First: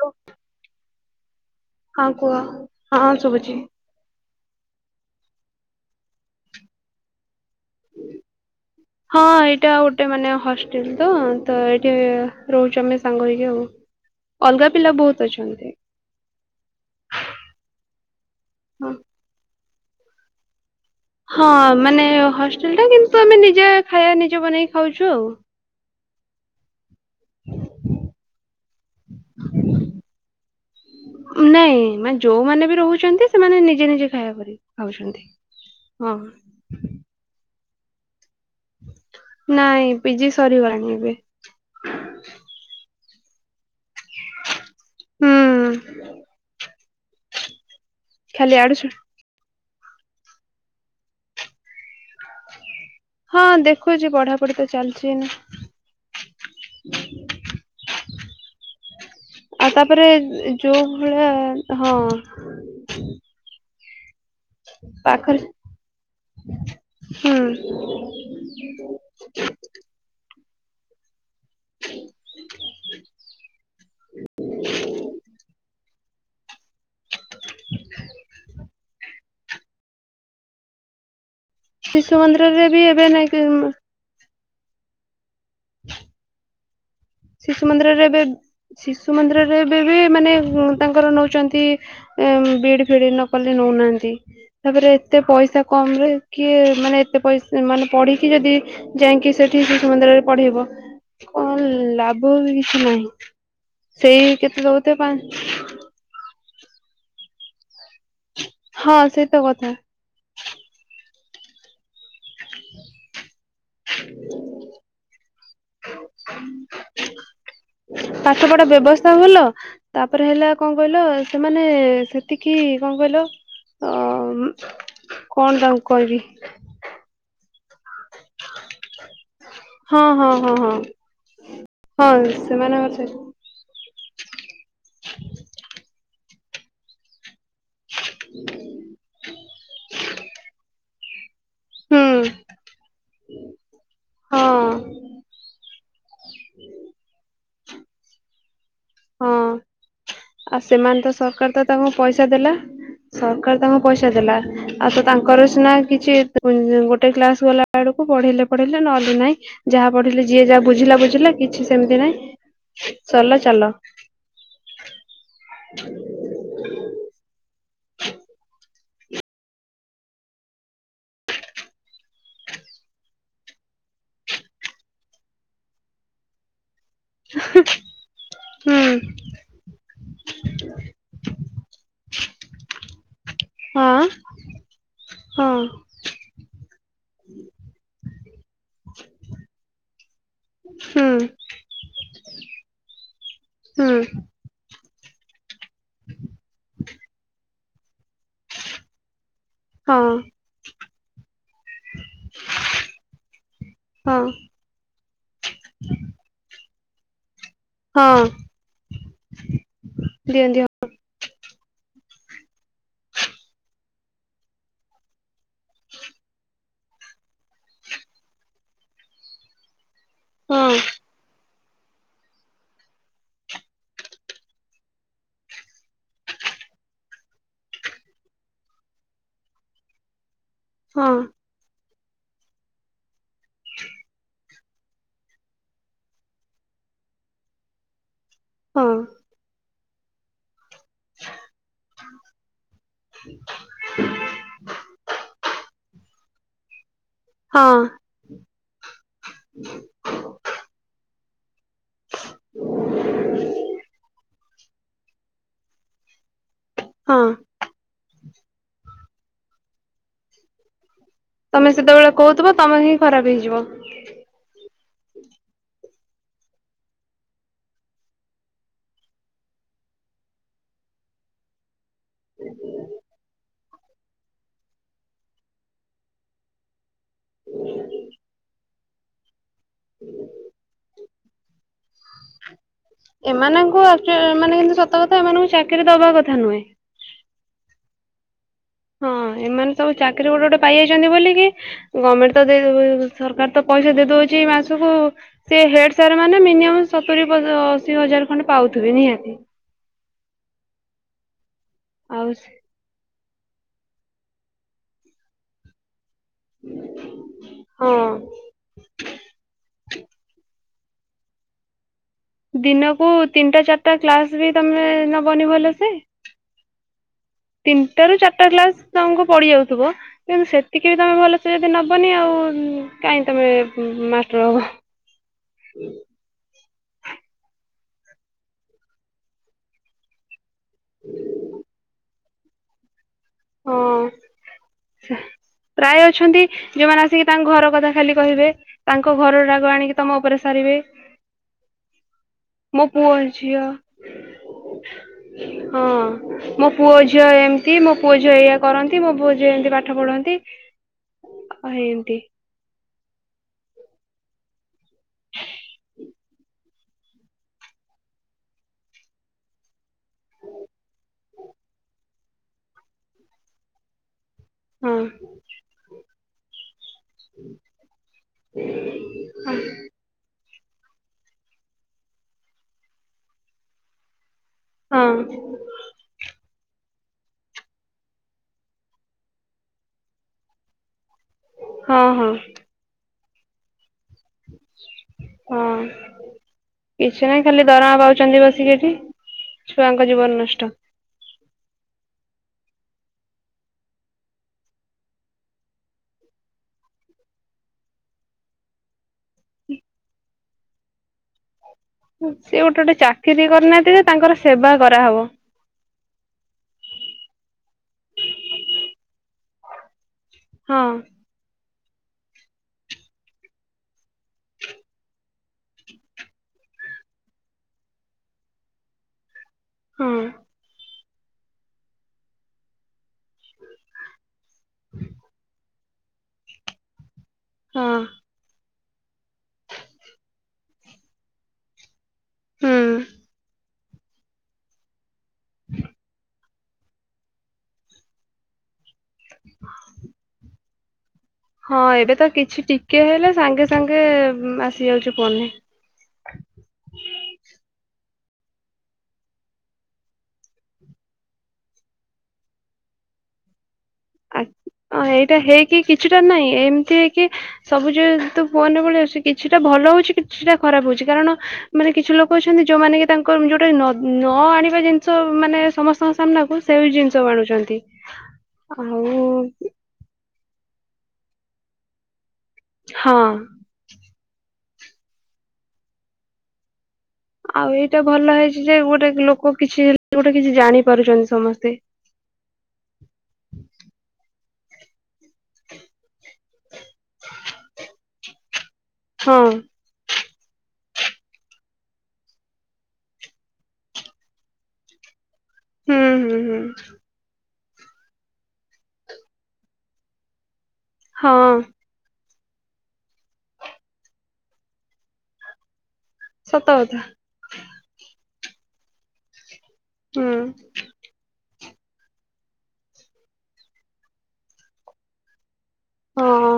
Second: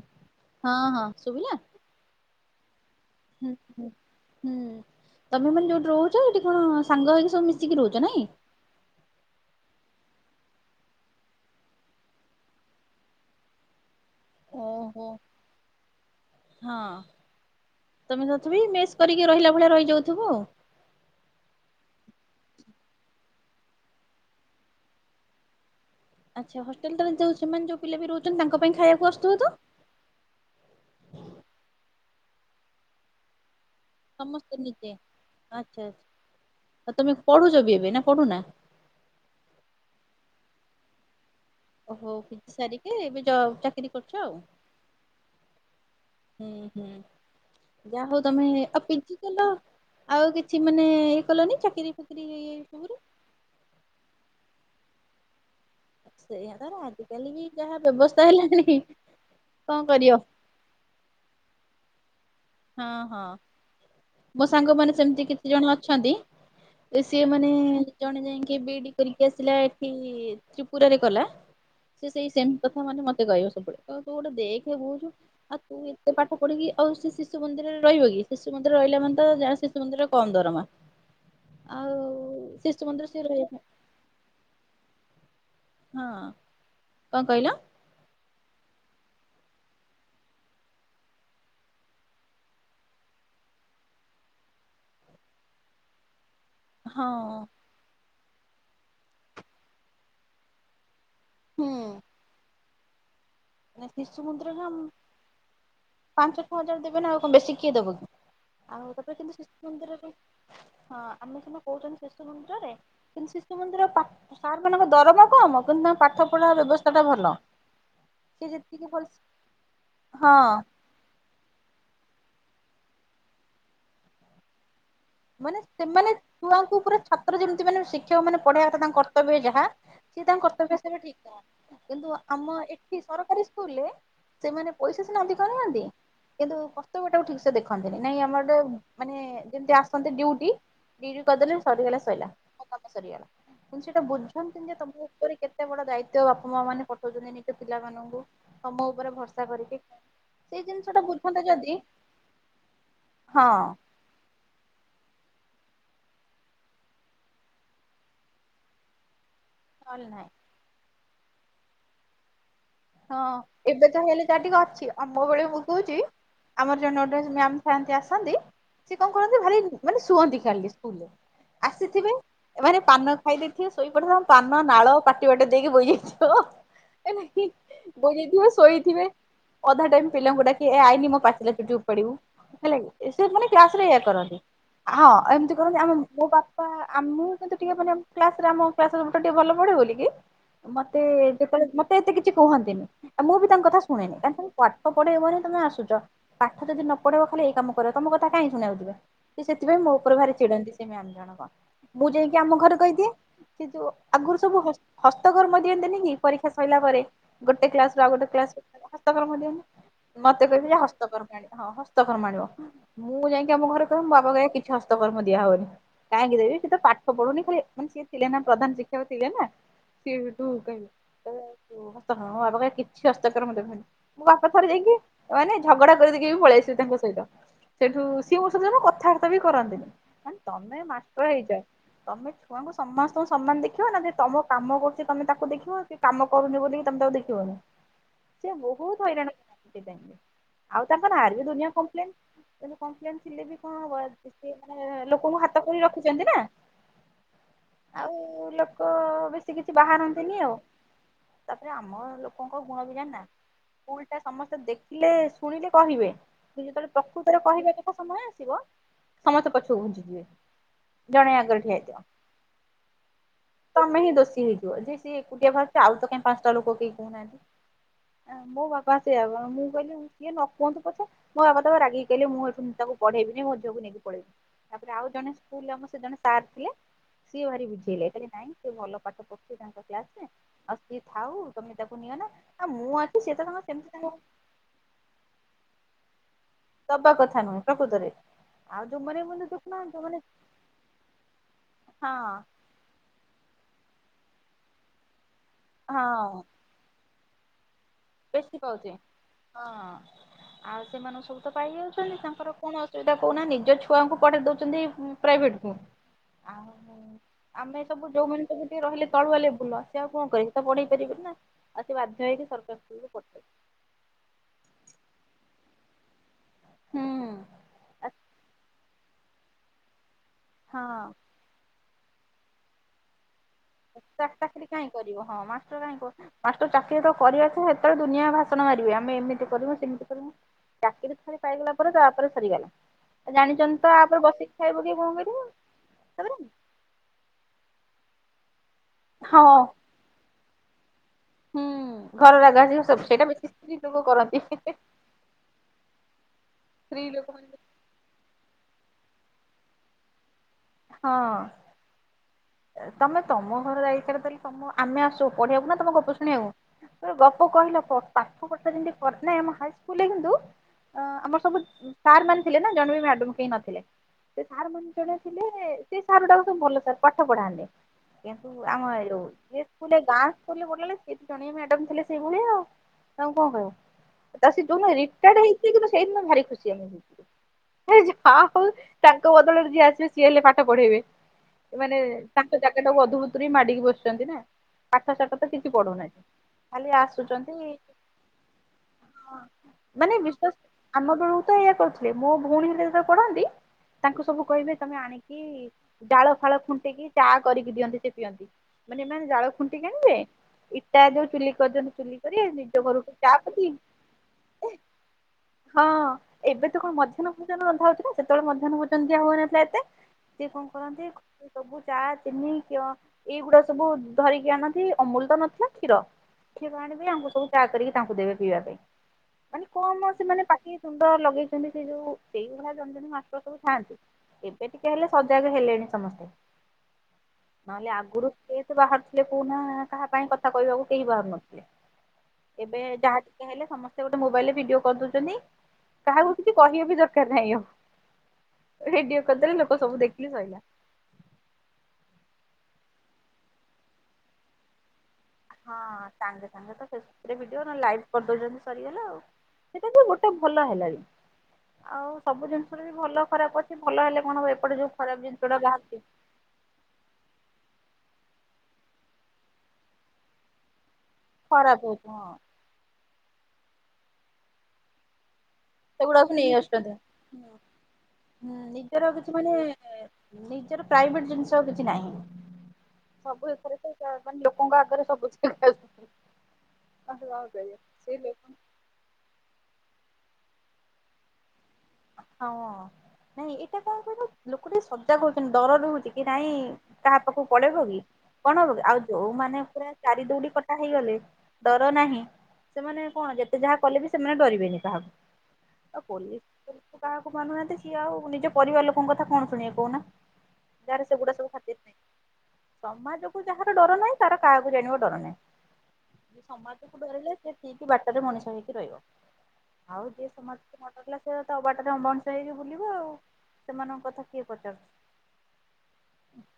Hello ହଁ ହଁ ସୁଭିଲା? ହଁ କୁହ। ହଁ ହୁଁ ଶୁଭୁଛି। ହୁଁ। ହୁଁ ତମେ ମାନେ ଯୋଉଠି ରହୁଛ ହେଠି କଣ ସାଙ୍ଗ ହେଇକି ସବୁ ମିଶିକି ରହୁଛ ନାଇଁ। ହଁ ଏଇଟା ଗୋଟେ ମାନେ ହଷ୍ଟେଲ ତ ତ ଏଇଠି ରହୁଛୁ ଆମେ ସାଙ୍ଗ ହେଇକି ଆଉ। [inaudible] ଅଲଗା ପିଲା ଓହୋ। ବହୁତ ଅଛନ୍ତି। ହଁ ତୁମେ ତଥାପି ହଁ। ମେସ୍ କରିକି ରହିଲା ଭଳିଆ ରହିଯାଉଥିବ ଆଉ। ହଁ ମାନେ ହଷ୍ଟେଲ ଟା କିନ୍ତୁ ଆମେ ନିଜେ ଖାଇବା ନିଜେ ବନେଇକି ଖାଉଛୁ ଆଉ। ଆଚ୍ଛା ହଷ୍ଟେଲଟା ରେ ଯେଉଁ ସେମାନେ ଯେଉଁ ପିଲା ବି ରହୁଛନ୍ତି ତାଙ୍କ ପାଇଁ ଖାଇବାକୁ ଆଶୁଥିବ ତ? ନାଇଁ ମାନେ ଯୋଉମାନେ ବି ରହୁଛନ୍ତି ସେମାନେ ନିଜେ ନିଜେ ଖାଇବା ସମସ୍ତେ କରି ନିଜେ। ଖାଉଛନ୍ତି। ଆଚ୍ଛା ହଁ। ଆଉ ତମେ ପଢୁଛ ବି ଏବେ ନା ପଢୁନା? ନାଇଁ ପିଜି ସରିଗଲାଣି ଏବେ। ଓହୋ ପିଜି ସାରିକି ଏବେ ଜ ଚାକିରି କରୁଛ ଆଉ ହୁଁ ହୁଁ। ହୁଁ ଯାହା ହଉ ତମେ ଖାଲି ଆଡୁ ଆ ସା ପିଜି କଲ ଆଉ କିଛି ମାନେ ଇଏ କଲନି ଚାକିରି ଫାକିରି ଇଏ ସବୁରେ? ହଁ ଦେଖୁଛି ପଢାପଢି ତ ଚାଲିଛି ଏଇନା। ସେଇଆ ତାପରେ ଆଜିକାଲି ବି ଯାହା ବ୍ୟବସ୍ଥା ହେଲାଣିି ଆଉ ତାପରେ ଯୋଉ ଭଳିଆ ହଁ ହଁ ହଁ ମୋ ସାଙ୍ଗ ମାନେ ସେମିତି ପାଖରେ କିଛି ଜଣ ଅଛନ୍ତି ସିଏ ହୁଁ। ମାନେ ଜଣେ ଯାଇକି ବିଇଡି କରିକି ଆସିଲା ଏଠି ତ୍ରିପୁରାରେ କଲା। ସେ ସେଇ ସେମ କଥା ମାନେ ମତେ କହିବ ସବୁବେଳେ କହିବ ତୁ ଗୋଟେ ଦେଖେ ବୁଝୁ ଆଉ ତୁ ସେ ପାଠ ପଢିକି ଆଉ ସେ ଶିଶୁ ମନ୍ଦିରରେ ରହିବ କି ଶିଶୁ ମନ୍ଦିରରେ ରହିଲା ମାନେ ତ ଯା ଶିଶୁ ମନ୍ଦିରରେ କମ ଦରମା। ଆଉ ଶିଶୁ ମନ୍ଦିରରେ ଶିଶୁ ବି ମନ୍ଦିର ଏବେ ସେ ନାଇଁକି ରହିବା ହଁ କଣ କହିଲ ଶିଶୁ ମନ୍ଦିରରେ ଏବେ ଶିଶୁ ମନ୍ଦିରରେ ଏବେ ବି ମାନେ ତାଙ୍କର ନଉଛନ୍ତି ଏ ବିଡି ଫିଡି ନ କଲେ ନଉନାହାନ୍ତି। ତାପରେ ଏତେ ପଇସା କମରେ କିଏ ମାନେ ହଁ ଏତେ ପଇସା ମାନେ ପଢିକି ଯଦି ଯାଇକି ସେଠି ଶିଶୁ ମନ୍ଦିରରେ ପଢେଇବ କଣ ହୁଁ। ଲାଭ ବି କିଛି ନାହିଁ ଶିଶୁ ସେଇ କେତେ ମନ୍ଦିରରେ ଦଉଥିବେ ପା ପାଞ୍ଚ ଛଅ ହଜାର ଦେବେ ନା ଆଉ କଣ ବେଶୀ କିଏ ଦେବ କି। ଆଉ ହଁ ତାପରେ ସେଇ ତ କିନ୍ତୁ ଶିଶୁ କଥା ମନ୍ଦିରରେ ହଁ ଆମେ କିନ୍ତୁ କହୁଛନ୍ତି ଶିଶୁ ମନ୍ଦିରରେ କିନ୍ତୁ ସେ ଶିଶୁ ମନ୍ଦିର ପା ସାର୍ ମାନଙ୍କ ଦରମା କମ କିନ୍ତୁ ତାଙ୍କ ପାଠ ପଢା ବ୍ୟବସ୍ଥା ଟା ଭଲ। ପାଠ ସେ ପଢା ଯେତିକି ବ୍ୟବସ୍ଥା ଭଲ ତାପରେ ହେଲା ହଁ କଣ ଣ କହିଲ ସେମାନେ ସେତିକି କଣ କହିଲ ଅ କଣ ମାନେ ତାଙ୍କୁ ସେମାନେ କହିବି ଛୁଆଙ୍କ ଉପରେ ଛାତ୍ର ଯେମିତି ମାନେ ଶିକ୍ଷକ ମାନେ ପଢେଇବା କଥା ତାଙ୍କ କର୍ତବ୍ୟ ଯାହା ହଁ ସିଏ ହଁ ତାଙ୍କ ହଁ ହଁ କର୍ତ୍ତବ୍ୟ ସେଟା ଠିକ କରନ୍ତି। କିନ୍ତୁ ହଁ ଆମ ସେମାନଙ୍କର ଏଠି ସେ ସରକାରୀ ସ୍କୁଲରେ ସେମାନେ ପଇସା ସିନା ଅଧିକ ନିଅନ୍ତି କିନ୍ତୁ କର୍ତ୍ତବ୍ୟ ଟାକୁ ଠିକ୍ ସେ ଦେଖନ୍ତିନି ନାଇଁ ଆମର ମାନେ ଯେମିତି ଆସନ୍ତି ଡ୍ୟୁଟି ଡ୍ୟୁଟି କରିଦେଲେ ସରିଗଲା ହୁଁ ସଇଲା ମୋ କାମ ସରିଗଲା। କିନ୍ତ ସେଟା ହଁ ବୁଝୁନ୍ତିନି ଯେ ତମ ଉପରେ କେତେ ବଡ ଦାୟି ତ୍ୟ ବାପା ମା ମାନେ ପଠଉଛନ୍ତି ନିଜ ପିଲାମାନଙ୍କୁ ତମ ଉ ହଁ ଆଉ ସେମାନେ ତ ବୁଝନ୍ତେ ସରକାର ତ ଯଦି ତାଙ୍କୁ ପଇସା ଦେଲା ହଁ ସରକାର ତାଙ୍କୁ ପଇସା ଦେଲା। ଆଉ ତ ତାଙ୍କର ସିନା କିଛି ଗୋଟେ କ୍ଲାସ ଗଲା ବେଳକୁ ପଢେଇଲେ ପଢେଇଲେ ନହଲେ ନହିଁ ଯାହା ନହେଲେ ନାହିଁ। ପଢିଲେ ଯିଏ ଯାହା ବୁଝିଲା ବୁଝିଲା କିଛି ସେମିତି ନାଇଁ। ହଁ ଏବେ ତ ହେଲେ ଯା ଟିକେ ଅଛି ଆମ ବେଳେ ମୁଁ କହୁଛି ଆମର ଜଣେ ଗୋଟେ ମ୍ୟାମ୍ ଥାନ୍ତି ଆସନ୍ତି ସେ କଣ କରନ୍ତି ଭାରି ମାନେ ଶୁଅନ୍ତି ଖାଲି ସ୍କୁଲରେ। ଆସିଥିବେ ଏମାନେ ପାନ ଖାଇ ଦେଇଥିବେ ଶୋଇପଡିଥିବେ ତାଙ୍କ ପାନ ନାଳ ପାଟି ବାଟେ ଦେଇକି ବୋଇଯାଇଥିବ। ବୋହିଯାଇଥିବେ ହୁଁ ଶୋଇଥିବେ ଅଧା ଟାଇମ୍ ପିଲାଙ୍କୁ ଡା କି ଆଇନି ମୋ ପାଚିଲା ଚୁଟି ଉପାଡିବୁ। ହେଲା କି। ଏସବୁ ମାନେ କ୍ଲାସ ରେ ହଁ ଏୟା କରନ୍ତି, ହଁ ଏମିତି କରନ୍ତି। ଆମେ ମୋ ବା ପା ମୁଁ କିନ୍ତୁ ଟିକେ ମାନେ କ୍ଲାସରେ ଆମ କ୍ଲାସରେ ସବୁଠାରୁ ଟିକେ ଭଲ ପଢେ ବୋଲି କି ମତେ ହୁଁ ଯେତେବେଳେ ମତେ ଏତେ କିଛି କୁହନ୍ତିନି ଆଉ ମୁଁ ବି ତାଙ୍କ କଥା ହୁଁ ଶୁଣେନି। ପାଠ ପଢେଇବ ବୋଲି ତୁମେ ଆସୁଛ ପାଠ ଯଦି ନ ପଢେଇବ ଖାଲି ଏଇ କାମ କରିବ ତମ କଥା କାହିଁ ଶୁଣିବାକୁ ଜିବେ। ସେ ସେଥିପାଇଁ ମୋ ଉପ ହଁ ଭାରିଚିଡ଼ନ୍ତି ସେ ମ୍ୟାାମ ଜଣକ। ମୁଁ ଯାଇକି ଆମ ଘରେ କହିଦିଏ କି ଯ ହଁ ଆଗରୁ ସବୁ ହସ ହସ୍ତକର୍ମ ଦିଅନ୍ତେନିକି ପରୀକ୍ଷା ସଇିଲା ପରେ। ଗୋଟେ କ୍ଲାସରୁ ଆଉ ଗୋଟେ ହଁ କ୍ଲାସକୁ ହସ୍ତକର୍ମ ଦିଅନ୍ତି ମତେ ଦିଅନ୍ତି କହିବେଜା ହସ୍ତ ହସ୍ତକର୍ମ ଆଣିବ ହଁ ହସ୍ତକର୍ମ ଆଣିବ ମୁଁ ଯାଇକି ଆମ ଘରେ କହିବ ମୋ ବାବା କିଛି ହସ୍ତକର୍ମ ଦିଆ ହବନି। କାହିଁକି ଦେବି ସେ ତ ପାଠ ପଢଉନି ଖାଲି ମାନେ ସିଏ ଥିଲେ ନା ପ୍ରଧାନ ଶିକ୍ଷକ ଥିଲେ ନା। ସିଏବି ହେଠୁ ହଁ କହିବେ କଖିବେ ହସ୍ତକର୍ମ ମୋ ବାବା କଖିବେ କିଛି ହସ୍ତକର ଦେବାନି। ମୋ ବାପା ଥରେ ଯାଇକି ମାନେ ଝଗଡା କରିଦେଇକି ବି ପଳେଇଆସିବେ ତାଙ୍କ ସହିତ। ସେଠୁ ସିଏ ମୋ ସହିତ ନା କଥାବାର୍ତ୍ତା ବି କରନ୍ତିନି ମାନେ ତମେ ହଁ ମାଷ୍ଟର ହେଇଚ ତମେ ଛୁଆଙ୍କୁ ସମସ୍ତଙ୍କୁ ସମାନ ଦେଖିବ ନା ଯେ ତମ କାମ କରୁଛି ତମେ ତାକୁ ଦେଖିବ କି କାମ କରୁନି ବୋଲି ତମତାକୁ ଦେଖିବନି ସେ ହଁ ବହୁତ ହଇରାଣ କରୁଚି ସେଥିପାଇଁ। ଆଉ ତାପରେ ଆରବି ଦୁନିଆ କମ୍ପ୍ଲେନ। ଯେତେ କପ୍ଲେ ଥିଲେ ବି କଣ ହବ ସେ ମାନେ ଲୋକଙ୍କୁ ହାତ କରି ରଖିଛନ୍ତି ନା। ହଁ। ଆଉ ଲୋକ ବେଶୀ କିଛି ବାହାରନ୍ତିନି ଆଉ। ତାପରେ ଆମ ଲୋକଙ୍କ ଗୁଣବି ଜାଣିନା ଭୁଲଟା ସମସ୍ତେ ଦେଖ ଖିଲେ ଶୁଣିଲେ କହିବେ କି ଯେତେବେଳେ ହଁ ପ୍ରକୃତରେ କହିବେ ସମୟ ଆସିବ ସମସ୍ତେ ପଛକୁ ଘୁଞ୍ଚିଯିବେ। ଜଣେ ଆଗରେ ତମେ ଠିଆ ହେଇଥିବ ସେତେବେଳେ କହୁଥିବ ତମେ ହିଁ ଖରାପ ହେଇଯିବ। ତମେ ହିଁ ଦୋଷୀ ହେଇଯିବ ଯେ ସିଏ ଏକୁଟିଆ ବାହାରୁଚି ଆଉ ତ କାହିଁ ପାଞ୍ଚଟା ଲୋକ କେହି କହୁନାହାନ୍ତି। ମୋ ବାବା ସେଇଆ କହୁ ମୁଁ କହିଲି ସିଏ ନ କୁହନ୍ତୁ ପଛେ ମୋ ବାବା ତାକୁ ରାଗି କହିଲେ ମୁଁ ଏଠୁ ତାକୁ ପଢେଇବିନି ମୋ ଝିଅକୁ ନେଇକି ପଳେଇବି ତାପରେ ଆଉ ଜଣେ ସ୍କୁଲ ଆମ ସେ ଜଣେ ସାର୍ ଥିଲେ ସିଏ ଭାରି ବୁଝେଇଲେ କହିଲେ ନାଇଁ ସେ ଭଲ ପାଠ ପଢୁଚି ତାଙ୍କ କ୍ଲାସରେ ଆଉ ସିଏ ଥାଉ ତମେ ତାକୁ ନିଅନା ଆ ମୁଁ ଅଛି। ସିଏ ତ ତାଙ୍କ ଏମାନଙ୍କୁ ସେମିତି ତାଙ୍କୁ ଆକଚୁ ମାନେ କିନ୍ତୁ ସତକଥା ଏମାନଙ୍କୁ ଚାକିରି ଦବା କଥା ନୁହେଁ। ଦବା କଥା ନୁହେଁ ପ୍ରକୃତରେ। ଆଉ ହଁ ଯୋଉମାନେ କିନ୍ତୁ ଏମାନେ ଦେଖୁନ ସବୁ ଯୋଉମାନେ ଚାକିରି ଗୋଟେ ଗୋଟେ ପାଇଯାଇଛନ୍ତି ବୋଲିିକି ହଁ ଗର୍ଣମେଣ୍ଟ ତ ଦେଇ ସରକାର ତ ପଇସା ଦେଇ ଦଉଛି ମାସକୁ ସେ ହେଡ ସାର୍ ହଁ ମାନେ ମିନିମମ୍ ସତୁୁରି ଅଶି ହଜାର ଖଣ୍ଡେ ବେଶୀ ପାଉଛେ ପାଉଥିବେ ନିହାତି। ହଁ ଆଉ ସେମାନ ସବୁ ତ ପାଇଯାଉଛନ୍ତି ଆଉ ତାଙ୍କର କଣ ଅସୁବିଧା କହୁନା ନିଜ ଛୁଆଙ୍କୁ ପଢ଼େଇ ଦଉଛନ୍ତି ପ୍ରାଇଭେଟ କୁ। ଆଉ ଆମେ ହଁ ସବୁ ଯୋଉମାନେ ସବୁ ଟିକେ ରହିଲେ ତଳୁଆ ଲେବୁଲର ସେ ଆଉ କଣ କରିବେ। ତ ପଢେଇ ପାରିବି ନା ଆଉ ସେ ବାଧ୍ୟ ହେଇକି ସରକାର। ହୁଁ ତିନିଟା ଚାରିଟା କ୍ଲାସ ବି ତମେ ନବନି ଭଲ ସେ? ହୁଁ। ତିନିଟା ରୁ ଚାରିଟା କ୍ଲାସ ତାଙ୍କୁ ପଡି ଯାଉଥିବ କିନ୍ତୁ ସେତିକି ବି ହଁ ତମେ ଭଲ ସେ ତ ନବନି ଆଉ କାଇଁ ତମେ ତା ମାଷ୍ଟର ହବ। ଚାକିରି କାଇଁ କରିବ ହଁ ମାଷ୍ଟର କାଇଁ କହୁ ମାଷ୍ଟର ଚାକିରୀ ତ କରିବାର ଥିବ ହେତେବେଳେ ଦୁନିଆ ଭାଷଣ ମାରିବେ ଆମେ ଏମିତି କରିବୁ ସେମିତି କରିବୁ ଚାକିରି ଥରେ ପାଇଗଲା ପରେ ତାପରେ ସରିଗଲା। ଆଉ ହଁ ଜାଣିଛଛନ୍ତି ତ ଆପରେ ବସିିକି ଖାଇବ କି କଣ କରିବ ପ୍ରାୟ ଅଛନ୍ତି ତାପରେ? ଯୋଉମାନେ ଆସିକି ତାଙ୍କ ଘର କଥା ଖାଲି କହିବେ ତାଙ୍କ ଘର ହଁ ରାଗ ଆଣିକି ତମ ଉପରେ ସାରିବେ। ହୁଁ ଘର ରାଗ ଆସିକି ମୋ ସବୁ ପୁଅ ସେଇଟା ବେଶୀ ଝିଅ ସ୍ତ୍ରୀ ଲୋକ କରନ୍ତି। ହଁ ମୋ ପୁଅ ଝିଅ ଲୋକମାନେ ଏମ ଚି ମୋ ପୁଅ ଝିଅ ଏଇଆ କରନ୍ତି ମୋ ପୁଅଝିଅ ଏମିତି ପାଠ ପଢନ୍ତି। ହଁ। ହ ଏମତି। ଏ ତମେ ତମ ଘର ଦାୟିତ୍ବରେ ଦେଲେ ତମ ଆମେ ଆସୁଚୁ ପଢିବାକୁ ନା ତମ ଗପ ଶୁଣିବାକୁ। ଗପ କହିଲ ପ ପାଠ ପଚାରିନ୍ ଟିକେ କରିନେ ଆମ ହାଇସ୍କୁଲରେ କିନ୍ତୁ ଅଁ ଆମର ସବୁ ସାର୍ ମାନେ ଥିଲେ ନା ଜଣେ ବି ମ୍ୟାଡ଼ାମ୍ କେହି ନଥିଲେ। ସେ ସାର୍ ମାନେ ହଁ ଜଣେ ଥିଲେ ସେ ସାରଟାକୁ ସେ ଭଲ ସାର୍ ପାଠ ପଢ଼ାନ୍ତି। କିନ୍ତୁ ଆମ [unintelligible] ସେଇଭଳିଆ ଆଉ। ତାଙ୍କୁ କଣ କହିବୁ, ତା ସେ ଯୋଉମାନେ ହଁ ରିଟାର୍ଡ଼ ହେଇକି ଯିବେ ସେଇଦିନ ଭାରି ଖୁସି ଆମେ ହେଇଥିଲୁ। ହେ ଯାହାହଉ ତାଙ୍କ ବଦଳରେ ଯିଏ ଆସିବେ ସିଏ ହେଲେ ପାଠ ପଢେଇବେ। ମାନେ ହଁ ହଁ ତାଙ୍କ ଜାଗାଟାକୁ ଅଧୁବୁତ ଧରି ମାଡିକି ବସିଛନ୍ତି ନା, ପାଠ ସାଠ ତ କିଛି ହଁ ପଢ଼ଉନାହିଁ। କିଛି ନାହିଁ ଖାଲି ଦରମା ପାଉଛନ୍ତି ବସିକି ଏଠି, ଛୁଆଙ୍କ ମାନେ ଜୀବନ ବିଶ୍ୱାସ ନଷ୍ଟ। ଆମ ବେଳକୁ ତ ଏଇୟା କରୁଥିଲେ, ମୋ ଭଉଣୀ ହେଲେ ଯେତେବେଳେ ପଢ଼ାନ୍ତି ତାଙ୍କୁ ସବୁ କହିବେ ତମେ ଆଣିକି ଡାଳ ଫାଳ ଖୁଣ୍ଟିକି, ଚା କରିକି ଦିଅନ୍ତି ସେ ପିଅନ୍ତି। ମାନେ ଏମାନେ ଜାଳ ଖୁଣ୍ଟିକି ଆଣିବେ ଇଟା ଯୋଉ ଚୁଲି କରିଦିଅନ୍ତି। ଚୁଲି କରିବେ, ସେ ଗୋଟେ ନିଜ ଗୋଟେ ଘରକୁ ଚାକିରି ଚାଆପତି। କରିନାହାନ୍ତି ଯେ ତାଙ୍କର ସେବା କରାହବ ହଁ ଏବେ ତ କଣ ମଧ୍ୟାହ୍ନ ଭୋଜନ ରନ୍ଧା ହଉଛି ନା, ସେତେବେଳେ ମଧ୍ୟାହ୍ନ ଭୋଜନ ଦିଆ ହଉନଥିଲା ଏତେ। ସିଏ କଣ ହଁ କରନ୍ତି ସବୁ ଚା, ଚିନି, କିଅ, ଏଇଗୁଡା ସବୁ ଧରିକି ଆଣନ୍ତି ଅମୁଲ୍ ତ ନଥିଲା କ୍ଷୀର। [unintelligible] ଆଣିବେ ଆଙ୍କୁ ସବୁ ପ୍ୟାକ୍ କରିକି ତାଙ୍କୁ ଦେବେ ପିଇବା ପାଇଁ। ମାନେ କମ୍ ହଁ ସେମାନେ ପାଟି, ତୁଣ୍ଡ ଲଗେଇଛନ୍ତି ସେ ଯୋଉ ସେଇଭଳିଆ ଜଣେ ଜଣେ ମାଷ୍ଟର ସବୁ ଥାଆନ୍ତି। ଏବେ ଟିକେ ହେଲେ ସଜାଗ ହେଲେଣି ସମସ୍ତେ। ହଁ ନହଲେ ଆଗରୁ କେହି ତ ବାହାରୁଥିଲେ କହୁନା କାହା ପାଇଁ କଥା କହିବାକୁ କେହି ବାହାରୁ ନଥିଲେ। ଏବେ ହୁଁ ଯାହା ଟିକେ ହେଲେ ସମସ୍ତେ ଗୋଟେ ମୋବାଇଲରେ ଭିଡିଓ କରିଦଉଛନ୍ତି, କାହାକୁ କିଛି କହିବା ବି ଦରକାର ନାହିଁ ଆଉ, ଭିଡିଓ କରିଦେଲେ ଲୋକ ସବୁ ଦେଖିଲେ ସଇଲା। ହଁ ଏବେ ତ କିଛି ଟିକେ ହେଲେ ସାଙ୍ଗେ ସାଙ୍ଗେ ଆସି ଯାଉଛି ଫୋନନେ। ହଁ ସାଙ୍ଗେ ସାଙ୍ଗେ ତ ଫେସବୁକରେ ଭିଡିଓ ନହଲେ ଲାଇଭ କରିଦଉଛନ୍ତି ସରିଗଲା ଆଉ। ସେଇଟା ତ ଗୋଟେ ଭଲ ହେଲାଣି, ଆଉ ସବୁ ଜିନିଷର ବି ଭଲ ଖରାପ ଅ ଆ, ହଁ ଏଇଟା ହେଇକି ବାହାରୁଛି କିଛିଟା ନାହିଁ ଏମିତି କି ସବୁ ଯେହେତୁ ଫୋନ୍ ନେ ପଳି ଆସୁଛି କିଛିଟା ଭଲ ହଉଛି କିଛିଟା ଖରାପ ହଉଛି କାରଣ ଖରାପ ମାନେ ହଉଛି କିଛି ହଁ ଲୋକ ଅଛନ୍ତି ଯୋଉମାନେ କି ତାଙ୍କର ଯୋଉଟା କି ନ, ନ ଆଣିବା ଜିନିଷ ମାନେ ସମସ୍ତଙ୍କ ସେଗୁଡାକୁ ନେଇ ସାମ୍ନାକୁ ସେ ଆସୁଛନ୍ତି। ବି ଜିନିଷ ଆଣୁଛନ୍ତି। ହୁଁ ଆଉ ନିଜର କିଛି ମାନେ ନିଜର ପ୍ରାଇଭେଟ ଜିନିଷ ଆଉ କିଛି ନାହିଁ। ହଁ ସବୁ ଏଥରେକେ ଯା ମାନେ ଲୋକଙ୍କ ଆଗରେ ଝାକାସ୍। ଆଉ ଏଇଟା ଭଲ ହେଇଛି ଯେ ଗୋଟେ ଲୋକ କିଛି ହେଲେ ଗୋଟେ କିଛି ଜାଣିପାରୁଛନ୍ତି ସମସ୍ତେ। ହଁ, ନାଇଁ ଏଟା କଣ କହିଲ ଲୋକ ଟିକେ ସଜାଗ ହଉଛନ୍ତି, ଡର ରହୁଛି କି ନାଇଁ କାହା ପାଖକୁ ପଳେଇବ କି, କଣ ହବ କି, ଆଉ ହଁ ଯୋଉମାନେ ପୁରା ଚାରି ଦୌଡି କଟା ହେଇଗଲେ ଡର ନାହିଁ। ସେମାନେ କଣ ଯେତେ ଯାହା କଲେ ବି ସେମାନେ ଡରିବେନେଇ କାହାକୁ, ହୁଁ ଆଉ ହୁଁ ପୋଲିସ୍ ହୁଁ କାହାକୁ ମାନୁନାହାନ୍ତି ସିଏ ଆଉ ନିଜ ପରିବାର ଲୋକଙ୍କ କଥା କଣ ଶୁଣିବେ କହୁନା? ଯାହାର ସେଗୁଡା ସବୁ ହଁ ଖାତିର ନାହିଁ। ସମାଜକୁ ଯାହାର ଡର ନାହିଁ ତାର କାହାକୁ ଜାଣିବ ଡର ନାହିଁ, ସତ କଥା ସମାଜକୁ ଡରିଲେ ସେ ଠିକ୍ ବାଟରେ ମଣିଷ ହେଇକି ରହିବ, ଆଉ ଯିଏ ହୁଁ ସମାଜକୁ ନ ଡରିଲା ସେ ତା ବାଟରେ ଅମଣିଷ ହେଇକି ବୁଲିବ ଆଉ, ସେମାନଙ୍କ କଥା କିଏ ପଚାରୁଛି? ହଁ।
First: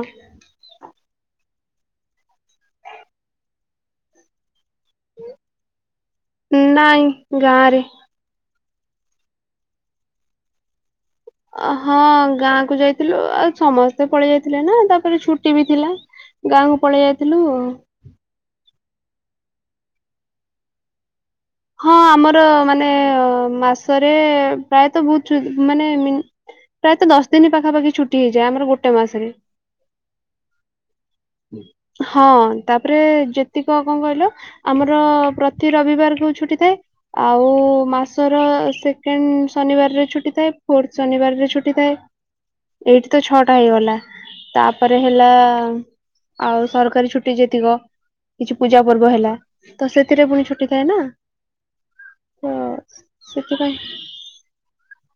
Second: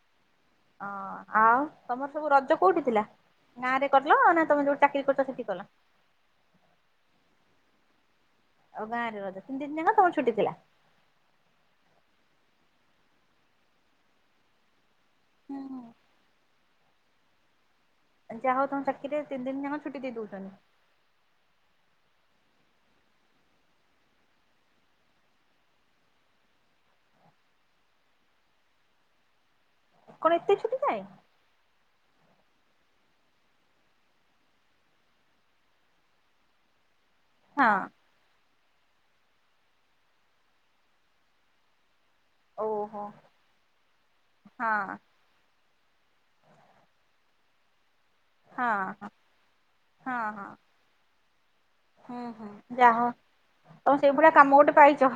ଅଁ ଆଉ ତମର ସବୁ ରଜ କୋଉଠି ଥିଲା, ଗାଁରେ କଲ ନା ତମେ ଯୋଉଠି ଚାକିରି କରୁଛ ସେଠି କଲ? ନାଇଁ ଗାଁ ରେ। ଆଉ ଗାଁରେ ରଜ ତିନି ଦିନ ଯାକ ତମର ଛୁଟି ଥିଲା। ହଁ ଗାଁକୁ ଯାଇଥିଲୁ ଆଉ ସମସ୍ତେ ପଳେଇ ଯାଇଥିଲେ ନା ତାପରେ ଛୁଟି ବି ଥିଲା। ଗାଁକୁ ପଳେଇ ଯାଇଥିଲୁ ଆଉ। ଆ ଯାହା ହଉ ତମ ଚାକିରୀରେ ତିନିି ଦିନ ଯାକ ଛୁଟି ଦେଇଦେଉଛନ୍ତିି। ହଁ ଆମର ମାନେ ମାସରେ ପ୍ରାୟତ ବହୁତ ମାନେ ପ୍ରାୟତଃ ଦଶ ଦିନ ପାଖାପାଖି ଛୁଟି ହେଇଯାଏ ଆମର ଗୋଟେ ମାସରେ। କଣ ଏତେ ଛୁଟି ଥାଏ? ହଁ ତାପରେ ଯେତିକ କଣ କହିଲ ଆମର ପ୍ରତି ରବିବାରକୁ ଛୁଟି ଥାଏ ଆଉ ହଁ ମାସ ମାସର ସେକେଣ୍ଡ ଶନିବାରରେ ଛୁଟି ଥାଏ, ଫୋର୍ଥ ଶନିବାରରେ ଛୁଟି ଥାଏ। ଓହୋ ଏଇଠି ତ ଛଅଟା ହେଇଗଲା ହଁ ତାପରେ ହେଲା ଆଉ ସରକାରୀ ଛୁଟି ଯେତିକ କିଛି ପୂଜା ହଁ ପର୍ବ ହେଲା ତ ହଁ ସେଥିରେ ପୁଣି ହଁ ଛୁଟି ଥାଏ ନା। ହୁଁ ହୁଁ ତ ଯାହା ସେଥିପାଇଁ ତମେ ସେଇଭଳିଆ କାମ ଗୋଟେ ପାଇଛ।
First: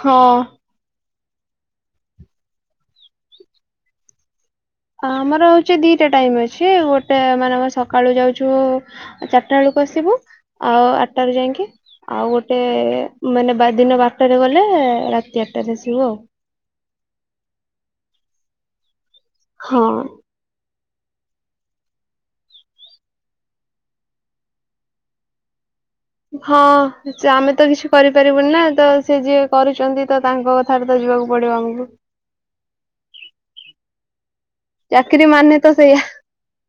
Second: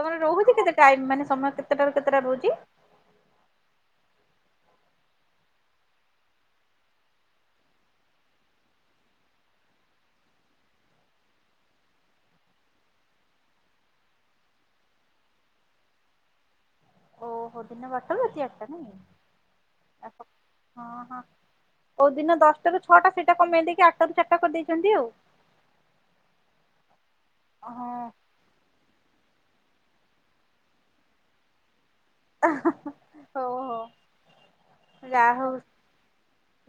ହଁ ରହୁଛି କେତେ ଟାଇମ ମାନେ ସମୟ କେତେଟାରୁ କେତେଟା ରହୁଛି? ଆମର ହଉଛି ଦିଟା ଟାଇମ ଅଛି ଗୋଟେ ମାନେ ଆମେ ସକାଳୁ ଯାଉଛୁ ଚାରିଟା ବେଳକୁ ଆସିବୁ ଆଉ ଆଠଟାରୁ ଯାଇକି। ଆଉ ଗୋଟେ ମାନେ ଦିନ ବାରଟାରେ ଗଲେ ରାତି ଆଠଟାରେ ଆସିବୁ ଆଉ। ଓହୋ ଦିନେ ବାରଟାରୁ ରାତି ଆଠଟା। ହଁ। ହଁ ହଁ। କୋଉ ଦିନ ଦଶଟାରୁ ଛଅଟା ସେଇଟା କମେଇ ଦେଇକି ଆଠଟାରୁ ଚାରିଟା କରିଦେଇଛନ୍ତି ଆଉ। ହଁ ଯେ ଆମେ ତ ଆଉ କିଛି କରିପାର ବୁନି ନା ତ ସିଏ ଯିଏ କରୁଛନ୍ତି ତ ତାଙ୍କ କଥାରେ ତ ଯିବାକୁ ପଡିବ ଆମକୁ। ହଁ। ହଉ ହଉ ଚାକିରି ଯାହା ହଉ ମାନେ ତ ସେଇୟା।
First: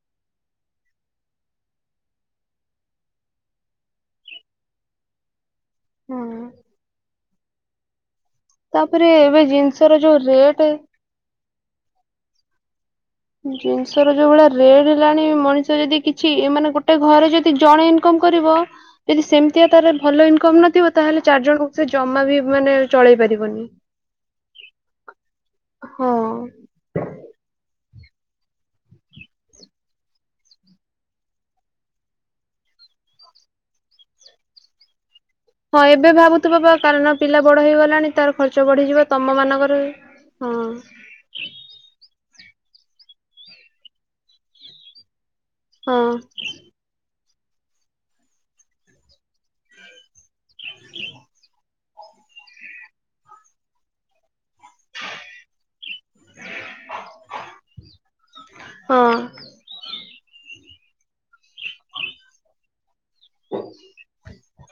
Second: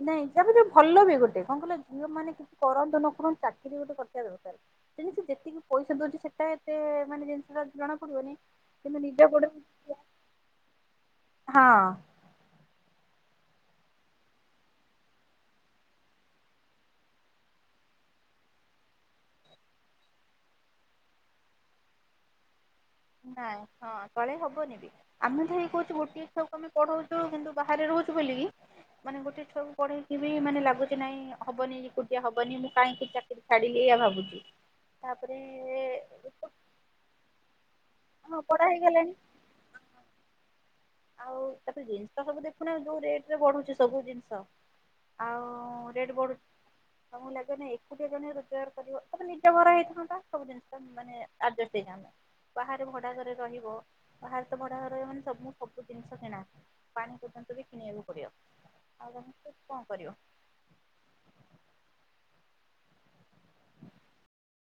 ନାଇଁ ତାପରେ ଭଲ ବି ଗୋଟେ କଣ କହିଲ ଝିଅ ମାନେ କିଛି କରନ୍ତୁ ନ କରନ୍ତୁ ଚାକିରି ଗୋଟେ କରିବା ଦରକାର। ତେନିକି ଯେତିକି ପଇସା ଦଉଛି ହୁଁ ସେଟା ଏତେ ମାନେ ଜିନିଷଟା ଜଣା ପଡିବନି। କିନ୍ତୁ ତାପରେ ନିଜ ଏବେ ଗୋଡରେ ଜିନିଷର ଯୋଉ ରେଟ୍ ହଁ। ଜିନିଷର ଯୋଉ ଭଳିଆ ରେଟ ହେଲାଣି ମଣିଷ ଯଦି କିଛି ଏ ମାନେ ଗୋଟେ ଘରେ ଯଦି ଜଣେ ଇନ୍ କମ୍ କରିବ ଯଦି ସେମିତିଆ ତାର ଭଲ ଇନକମ୍ ନଥିବ ତାହେଲେ ଚାରି ଜଣଙ୍କୁ ସେ ଜମା ବି ମାନେ ଚଳେଇ ନାଇଁ ପାରିବନି। ହଁ ତଳେ ହବନି। ଆମେ ତ ହେଇ କହୁଛୁ ହଁ ଗୋଟେ ଛୁଆକୁ ଆମେ ପଢଉଛୁ କିନ୍ତୁ ବାହାରେ ରହୁଛୁ ବୋଲିକି ମାନେ ଗୋଟେ ଛୁଆକୁ ପଢେଇକି ବି ମାନେ ଲାଗୁଛି ନାଇଁ ହବନି। ଏକୁଟିଆ ହବନି ମୁଁ କାହିଁକି ଚାକିରୀ ଛାଡିଲି ଏଇଆ ଭାବୁଛି। ତାପରେ ହଁ ଏବେ ଭାବୁଥୁବ ବା କାରଣ ପିଲା ବଡ ହେଇଗଲାଣି ତାର ହଁ ପଢା ଖର୍ଚ୍ଚ ହେଇଗଲାଣି ବଢିଯିବ ତମ ମାନଙ୍କର ହଁ। ଆଉ ତାପରେ ଜିନିଷ ତ ସବୁ ଦେଖୁନା ଆଉ ଯୋଉ ରେଟରେ ବଢୁଛି ସବୁ ଜିନିଷ ଆଉ ହଁ ରେଟ୍ ବଢୁଛି। ତମକୁ ଲାଗେ ନା ଏକୁଟିଆ ଜଣେ ରୋଜଗାର କରିବ ତାପରେ ନିଜ ଘର ହେଇଥାନ୍ତା ସବୁ ଜିନିଷ ମାନେ ଆର୍ଜେଷ୍ଟ ହେଇଥନ୍ତା। ବାହାରେ ଭଡ଼ାଘରେ ରହିବ ବାହାରେ ତ ଭଡାଘର ମାନେ ସବୁ ସବୁ ଜିନିଷ କିଣା ପାଣି ପର୍ଯ୍ୟନ୍ତ ବି କିଣିବାକୁ ପଡିବ। ଆଉ ହଁ। ତମେ କଣ କରିବ।